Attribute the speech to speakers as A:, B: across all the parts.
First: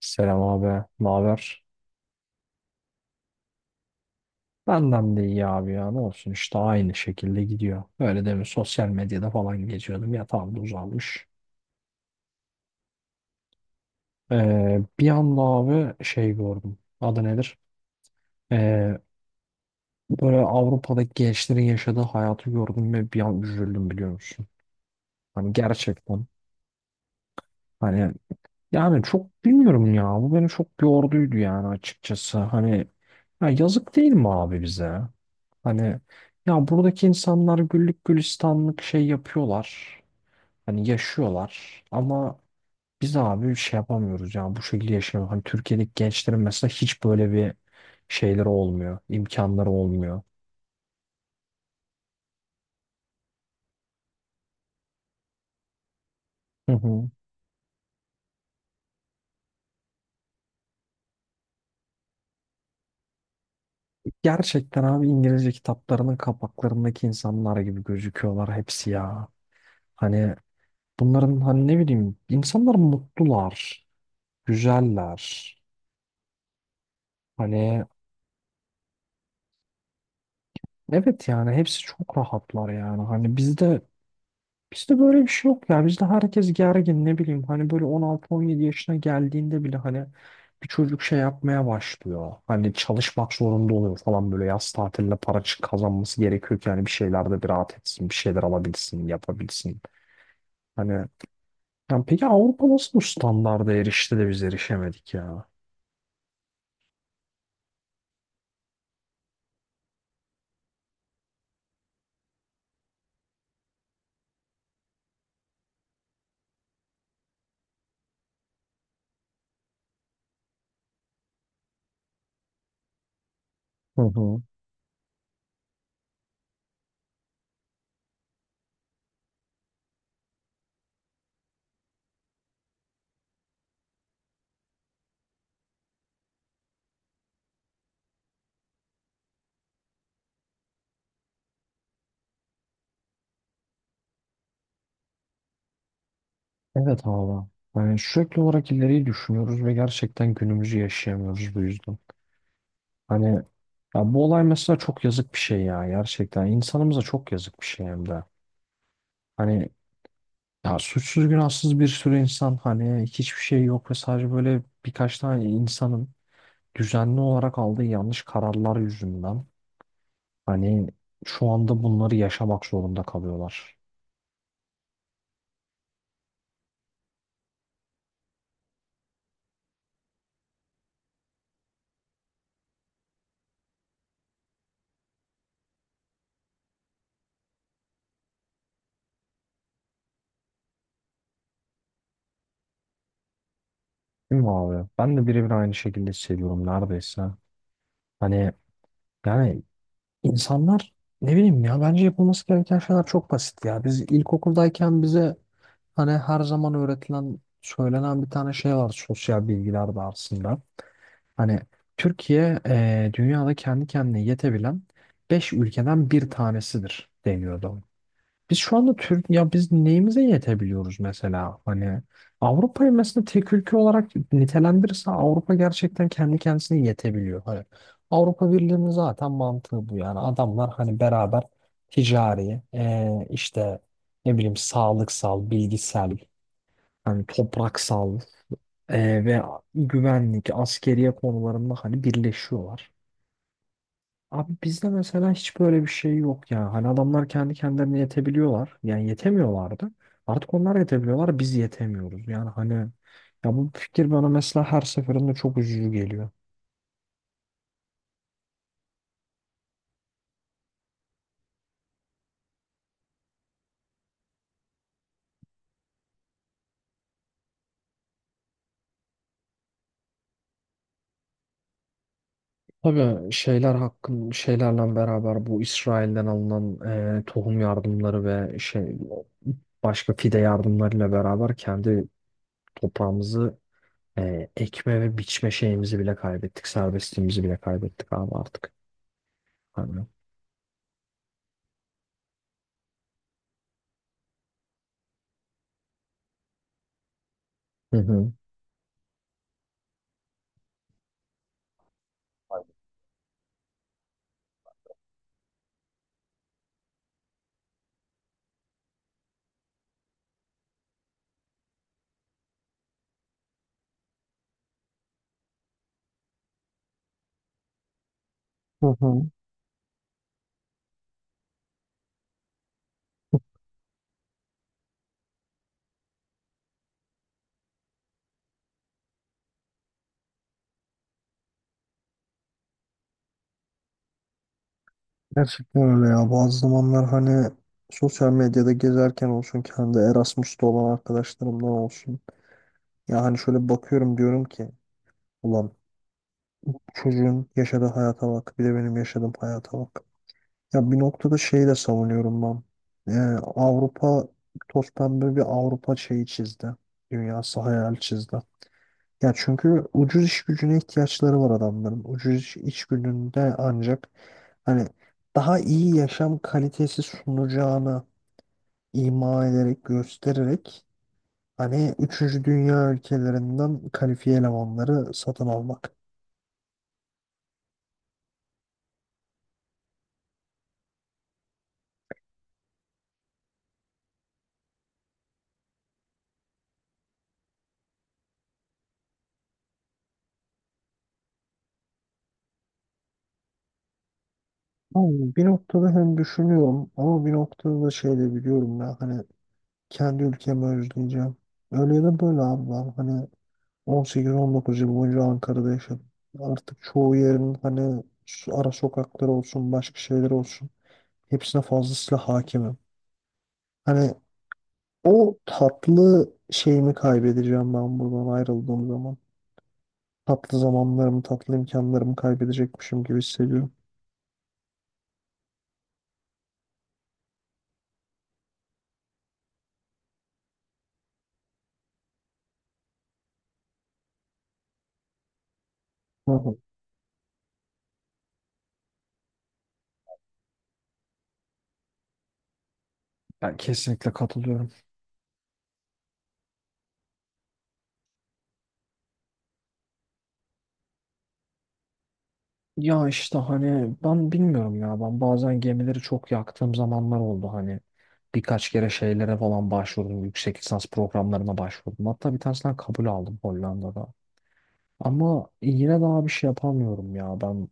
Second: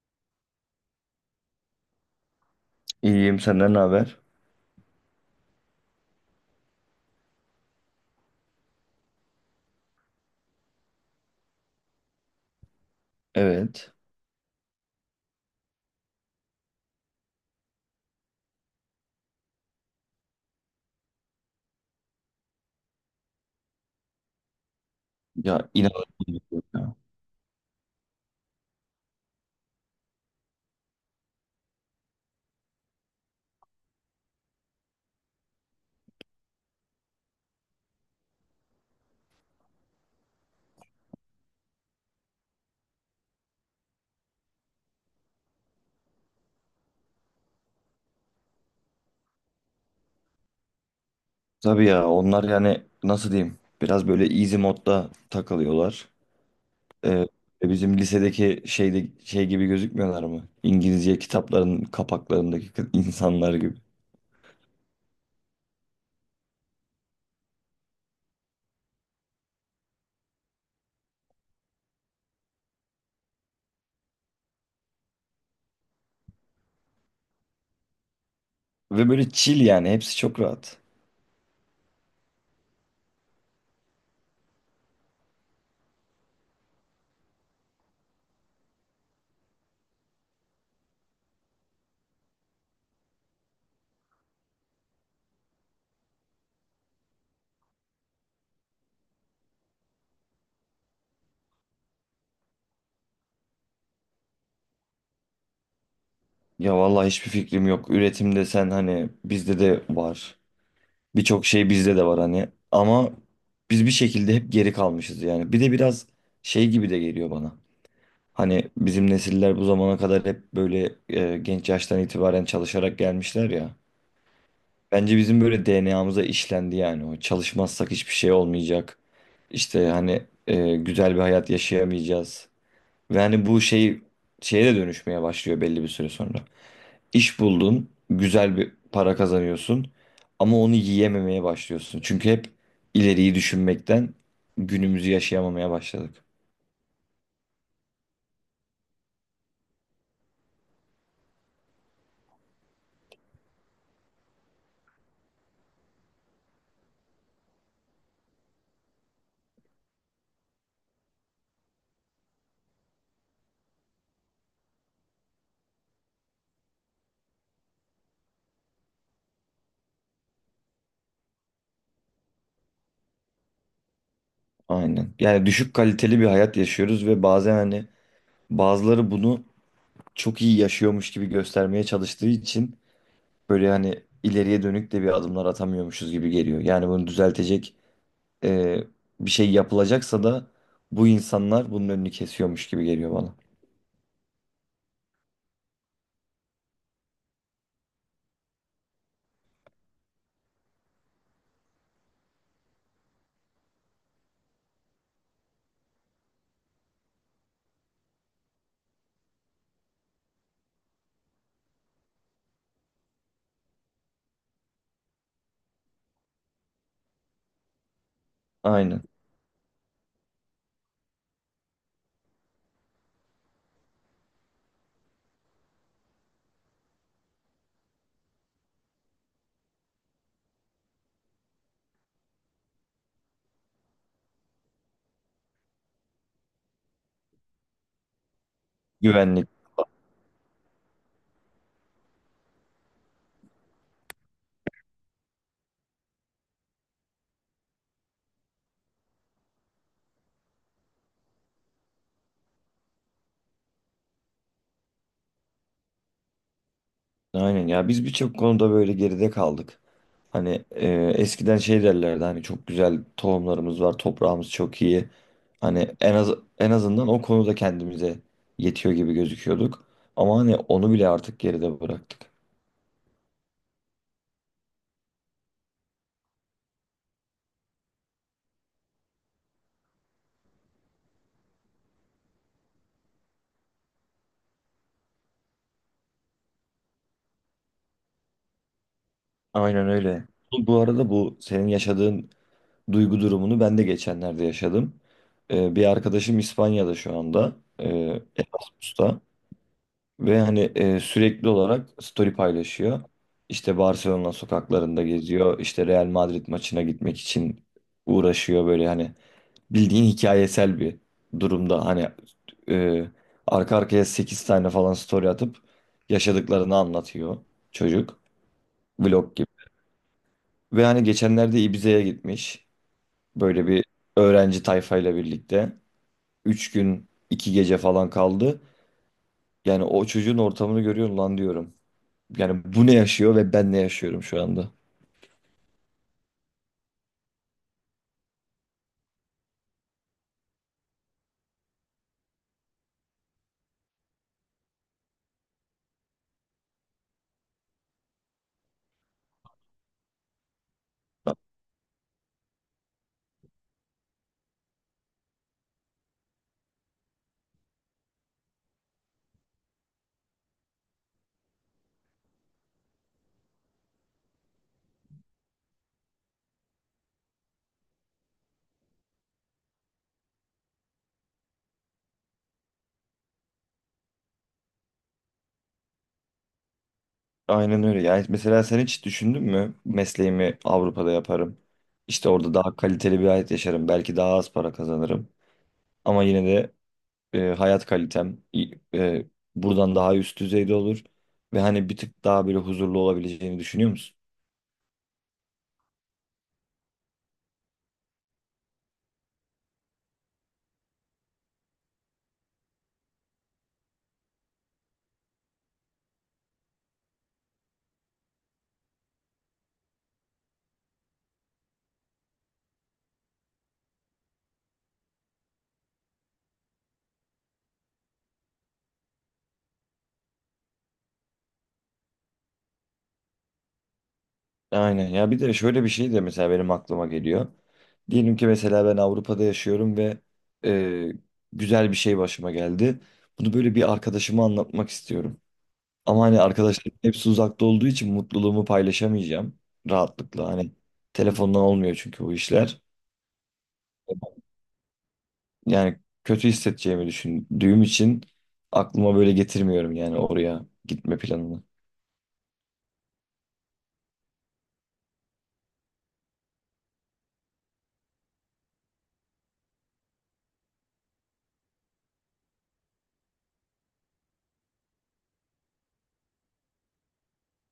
A: Selam abi. Ne haber?
B: İyiyim, senden ne haber?
A: Benden de iyi abi ya. Ne olsun işte, aynı şekilde gidiyor. Öyle demin sosyal medyada falan geziyordum. Yatağımda uzanmış.
B: Evet.
A: Bir anda abi şey gördüm. Adı nedir? Ee, Böyle Avrupa'daki gençlerin yaşadığı hayatı gördüm ve bir an üzüldüm, biliyor musun? Hani
B: Ya
A: gerçekten,
B: inanılmaz, ya.
A: hani yani çok bilmiyorum ya. Bu beni çok yorduydu yani, açıkçası. Hani, ya yazık değil mi abi bize? Hani ya, buradaki insanlar güllük gülistanlık şey yapıyorlar. Hani yaşıyorlar ama biz abi şey yapamıyoruz ya, bu şekilde yaşayamıyoruz. Hani Türkiye'deki gençlerin mesela hiç böyle bir şeyleri olmuyor, imkanları olmuyor.
B: Tabii ya, onlar yani nasıl diyeyim, biraz böyle easy modda takılıyorlar.
A: Hı hı.
B: Ee, Bizim lisedeki şeyde şey gibi gözükmüyorlar mı? İngilizce kitapların kapaklarındaki insanlar gibi.
A: Gerçekten abi, İngilizce kitaplarının kapaklarındaki insanlar gibi gözüküyorlar hepsi ya. Hani bunların, hani ne bileyim, insanlar mutlular, güzeller. Hani
B: Ve böyle chill, yani hepsi çok rahat.
A: evet, yani hepsi çok rahatlar yani. Hani bizde, bizde böyle bir şey yok ya. Bizde herkes gergin, ne bileyim. Hani böyle 16-17 yaşına geldiğinde bile hani bir çocuk şey yapmaya başlıyor. Hani çalışmak zorunda oluyor falan, böyle yaz tatiline para çık- kazanması gerekiyor ki hani bir şeylerde bir rahat etsin, bir şeyler alabilsin, yapabilsin. Hani yani, peki Avrupa nasıl bu standarda erişti de biz erişemedik ya?
B: Ya vallahi hiçbir fikrim yok. Üretim desen hani bizde de var. Birçok şey bizde de var hani. Ama biz bir şekilde hep geri kalmışız yani. Bir de biraz şey gibi de geliyor bana. Hani bizim nesiller bu zamana kadar hep böyle genç yaştan itibaren çalışarak gelmişler ya.
A: Hı hı.
B: Bence bizim böyle DNA'mıza işlendi yani o. Çalışmazsak hiçbir şey olmayacak. İşte hani güzel bir hayat yaşayamayacağız. Ve hani bu şey şeye de dönüşmeye başlıyor belli bir süre sonra. İş buldun, güzel bir para kazanıyorsun ama onu yiyememeye başlıyorsun. Çünkü hep ileriyi düşünmekten günümüzü yaşayamamaya başladık.
A: Evet abi. Yani sürekli olarak ileriyi düşünüyoruz ve gerçekten günümüzü yaşayamıyoruz bu yüzden. Hani ya, bu olay mesela çok yazık bir şey ya, gerçekten. İnsanımıza çok yazık bir şey hem de. Hani ya, suçsuz günahsız bir sürü insan, hani hiçbir şey yok ve sadece böyle birkaç tane insanın düzenli olarak aldığı yanlış kararlar yüzünden hani şu anda bunları yaşamak zorunda kalıyorlar.
B: Aynen. Yani düşük kaliteli bir hayat yaşıyoruz ve bazen hani bazıları bunu çok iyi yaşıyormuş gibi göstermeye çalıştığı için böyle hani ileriye dönük de bir adımlar atamıyormuşuz gibi geliyor. Yani bunu düzeltecek e, bir şey yapılacaksa da bu insanlar bunun önünü kesiyormuş gibi geliyor bana.
A: Değil mi abi? Ben de birebir aynı şekilde hissediyorum neredeyse. Hani yani, insanlar, ne bileyim ya, bence yapılması gereken şeyler çok basit ya. Biz ilkokuldayken bize, hani her zaman öğretilen, söylenen bir tane şey var sosyal bilgiler dersinde. Hani Türkiye dünyada kendi kendine yetebilen 5 ülkeden bir tanesidir deniyordu. Biz şu anda
B: Aynen.
A: Türk ya, biz neyimize yetebiliyoruz mesela? Hani Avrupa'yı mesela tek ülke olarak nitelendirirse, Avrupa gerçekten kendi kendisine yetebiliyor. Hani Avrupa Birliği'nin zaten mantığı bu yani. Adamlar hani beraber ticari, işte ne bileyim, sağlıksal, bilgisel, hani topraksal, ve
B: Güvenlik.
A: güvenlik, askeriye konularında hani birleşiyorlar. Abi bizde mesela hiç böyle bir şey yok ya. Hani adamlar kendi kendilerine yetebiliyorlar. Yani yetemiyorlardı. Artık onlar yetebiliyorlar, biz yetemiyoruz. Yani hani ya, bu fikir bana mesela her seferinde çok üzücü geliyor.
B: Aynen ya, biz birçok konuda böyle geride kaldık. Hani eskiden şey derlerdi, hani çok güzel tohumlarımız var, toprağımız çok iyi. Hani en az, en azından o konuda kendimize yetiyor gibi gözüküyorduk. Ama hani onu bile artık geride bıraktık.
A: Tabii şeyler hakkın şeylerle beraber, bu İsrail'den alınan tohum yardımları ve şey başka fide yardımlarıyla beraber kendi toprağımızı ekme ve biçme şeyimizi bile kaybettik. Serbestliğimizi bile kaybettik abi artık.
B: Aynen
A: Hani.
B: öyle. Bu, bu arada bu senin yaşadığın duygu durumunu ben de geçenlerde yaşadım. Bir arkadaşım İspanya'da şu anda.
A: Hı hı.
B: Erasmus'ta. Ve hani sürekli olarak story paylaşıyor. İşte Barcelona sokaklarında geziyor. İşte Real Madrid maçına gitmek için uğraşıyor, böyle hani bildiğin hikayesel bir durumda. Hani e, arka arkaya 8 tane falan story atıp yaşadıklarını anlatıyor çocuk.
A: Hı hı.
B: Vlog gibi. Ve hani geçenlerde Ibiza'ya gitmiş. Böyle bir öğrenci tayfayla birlikte. Üç gün 2 gece falan kaldı. Yani o çocuğun ortamını görüyorum, lan diyorum. Yani bu ne yaşıyor ve ben ne yaşıyorum şu anda?
A: Gerçekten öyle ya. Bazı zamanlar hani sosyal medyada gezerken olsun, kendi Erasmus'ta olan arkadaşlarımdan olsun. Ya hani şöyle bakıyorum, diyorum ki ulan, çocuğun yaşadığı hayata bak, bir de benim yaşadığım hayata bak. Ya bir noktada şeyi de savunuyorum ben. Yani Avrupa, toz pembe bir Avrupa şeyi çizdi. Dünyası hayal çizdi. Ya çünkü ucuz iş gücüne ihtiyaçları var adamların. Ucuz iş, iş gücünde ancak hani daha iyi yaşam kalitesi sunacağını ima ederek, göstererek hani üçüncü dünya ülkelerinden kalifiye elemanları satın almak.
B: Aynen öyle. Yani mesela sen hiç düşündün mü, mesleğimi Avrupa'da yaparım. İşte orada daha kaliteli bir hayat yaşarım. Belki daha az para kazanırım. Ama yine de hayat kalitem buradan daha üst düzeyde olur. Ve hani bir tık daha böyle huzurlu olabileceğini düşünüyor musun?
A: Ama bir noktada hem düşünüyorum, ama bir noktada da şey de biliyorum ya, hani kendi ülkemi özleyeceğim. Öyle ya da böyle abi, ben hani 18-19 yıl boyunca Ankara'da yaşadım. Artık çoğu yerin hani su- ara sokakları olsun, başka şeyler olsun, hepsine fazlasıyla hakimim. Hani o tatlı şeyimi kaybedeceğim ben buradan ayrıldığım zaman. Tatlı zamanlarımı, tatlı imkanlarımı kaybedecekmişim gibi hissediyorum.
B: Aynen ya, bir de şöyle bir şey de mesela benim aklıma geliyor. Diyelim ki mesela ben Avrupa'da yaşıyorum ve e, güzel bir şey başıma geldi. Bunu böyle bir arkadaşıma anlatmak istiyorum. Ama
A: Hı
B: hani
A: hı.
B: arkadaşlarım hepsi uzakta olduğu için mutluluğumu paylaşamayacağım rahatlıkla. Hani telefondan olmuyor çünkü bu işler.
A: Ben kesinlikle katılıyorum.
B: Yani kötü hissedeceğimi düşündüğüm için aklıma böyle getirmiyorum yani, oraya gitme planını.
A: Ya işte hani ben bilmiyorum ya, ben bazen gemileri çok yaktığım zamanlar oldu, hani birkaç kere şeylere falan başvurdum, yüksek lisans programlarına başvurdum, hatta bir tanesinden kabul aldım Hollanda'da, ama yine daha bir şey yapamıyorum ya ben,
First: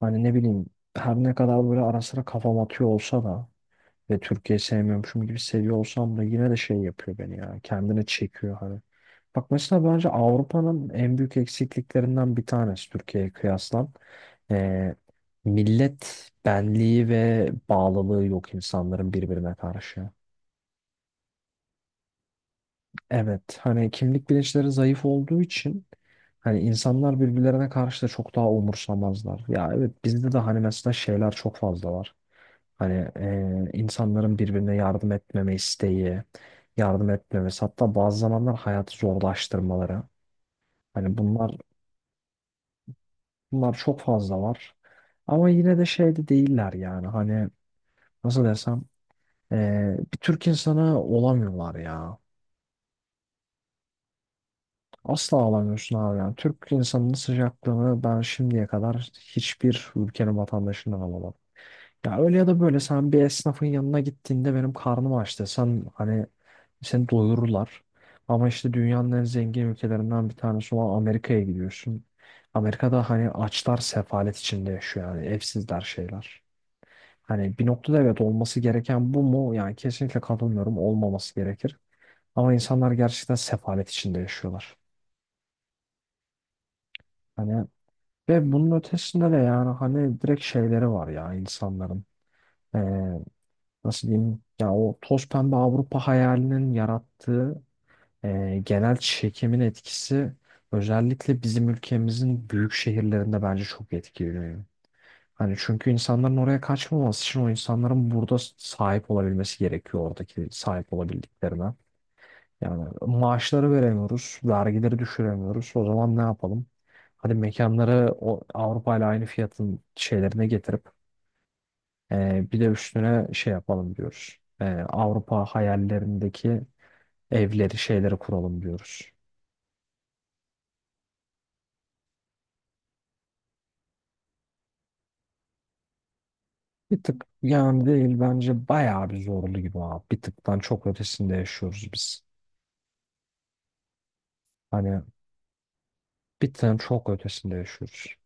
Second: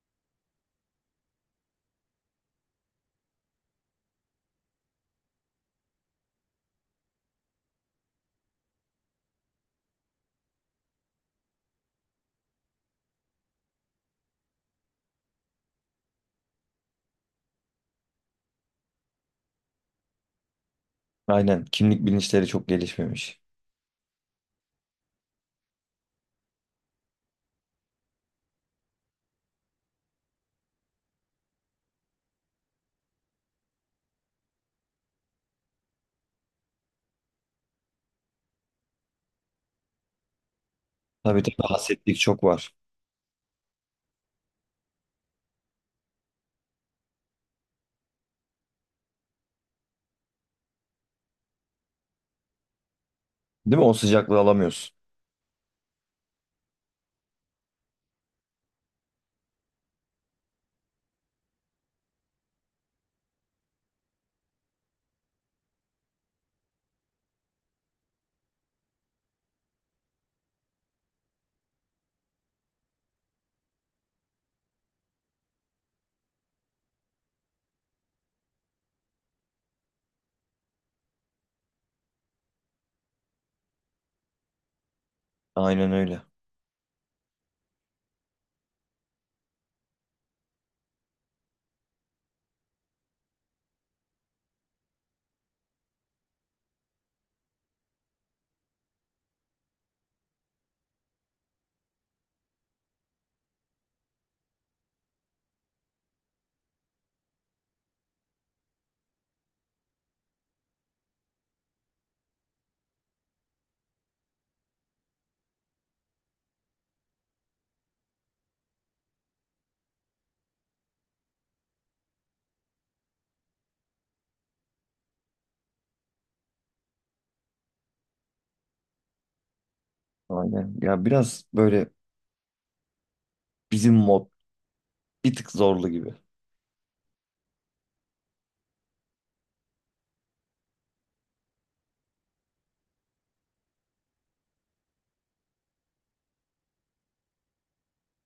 A: hani ne bileyim, her ne kadar böyle ara sıra kafam atıyor olsa da ve Türkiye'yi sevmiyormuşum gibi seviyor olsam da, yine de şey yapıyor beni, ya kendine çekiyor hani. Bak mesela bence Avrupa'nın en büyük eksikliklerinden bir tanesi Türkiye'ye kıyasla. Ee, Millet benliği ve bağlılığı yok insanların birbirine karşı.
B: Aynen, kimlik bilinçleri çok gelişmemiş.
A: Evet, hani kimlik bilinçleri zayıf olduğu için hani insanlar birbirlerine karşı da çok daha umursamazlar. Ya evet, bizde de hani mesela şeyler çok fazla var. Hani insanların birbirine yardım etmeme isteği, yardım etmemesi, hatta bazı zamanlar hayatı zorlaştırmaları. Hani
B: Tabii,
A: bunlar
B: tabii, hasetlik çok var.
A: bunlar çok fazla var. Ama yine de şeyde değiller yani, hani nasıl desem, bir Türk insana olamıyorlar ya.
B: Değil mi? O sıcaklığı alamıyorsun.
A: Asla olamıyorsun abi yani. Türk insanının sıcaklığını ben şimdiye kadar hiçbir ülkenin vatandaşından alamadım. Ya öyle ya da böyle, sen bir esnafın yanına gittiğinde benim karnım aç desen hani seni doyururlar. Ama işte dünyanın en zengin ülkelerinden bir tanesi olan Amerika'ya gidiyorsun. Amerika'da hani açlar sefalet içinde yaşıyor yani, evsizler, şeyler. Hani bir noktada evet, olması gereken bu mu? Yani kesinlikle katılmıyorum, olmaması gerekir. Ama insanlar gerçekten sefalet içinde yaşıyorlar.
B: Aynen öyle.
A: Hani ve bunun ötesinde de yani, hani direkt şeyleri var ya insanların. Ee, Nasıl diyeyim? Ya o toz pembe Avrupa hayalinin yarattığı genel çekimin etkisi özellikle bizim ülkemizin büyük şehirlerinde bence çok etkiliyor. Hani çünkü insanların oraya kaçmaması için, o insanların burada sahip olabilmesi gerekiyor oradaki sahip olabildiklerine. Yani maaşları veremiyoruz, vergileri düşüremiyoruz. O zaman ne yapalım? Hadi mekanları o Avrupa ile aynı fiyatın şeylerine getirip bir de üstüne şey yapalım diyoruz. Avrupa hayallerindeki evleri, şeyleri kuralım diyoruz.
B: Aynen. Ya biraz böyle bizim mod bir tık zorlu gibi.
A: Bir tık yani değil, bence bayağı bir zorlu gibi abi. Bir tıktan çok ötesinde yaşıyoruz biz. Hani bir tıktan çok ötesinde yaşıyoruz.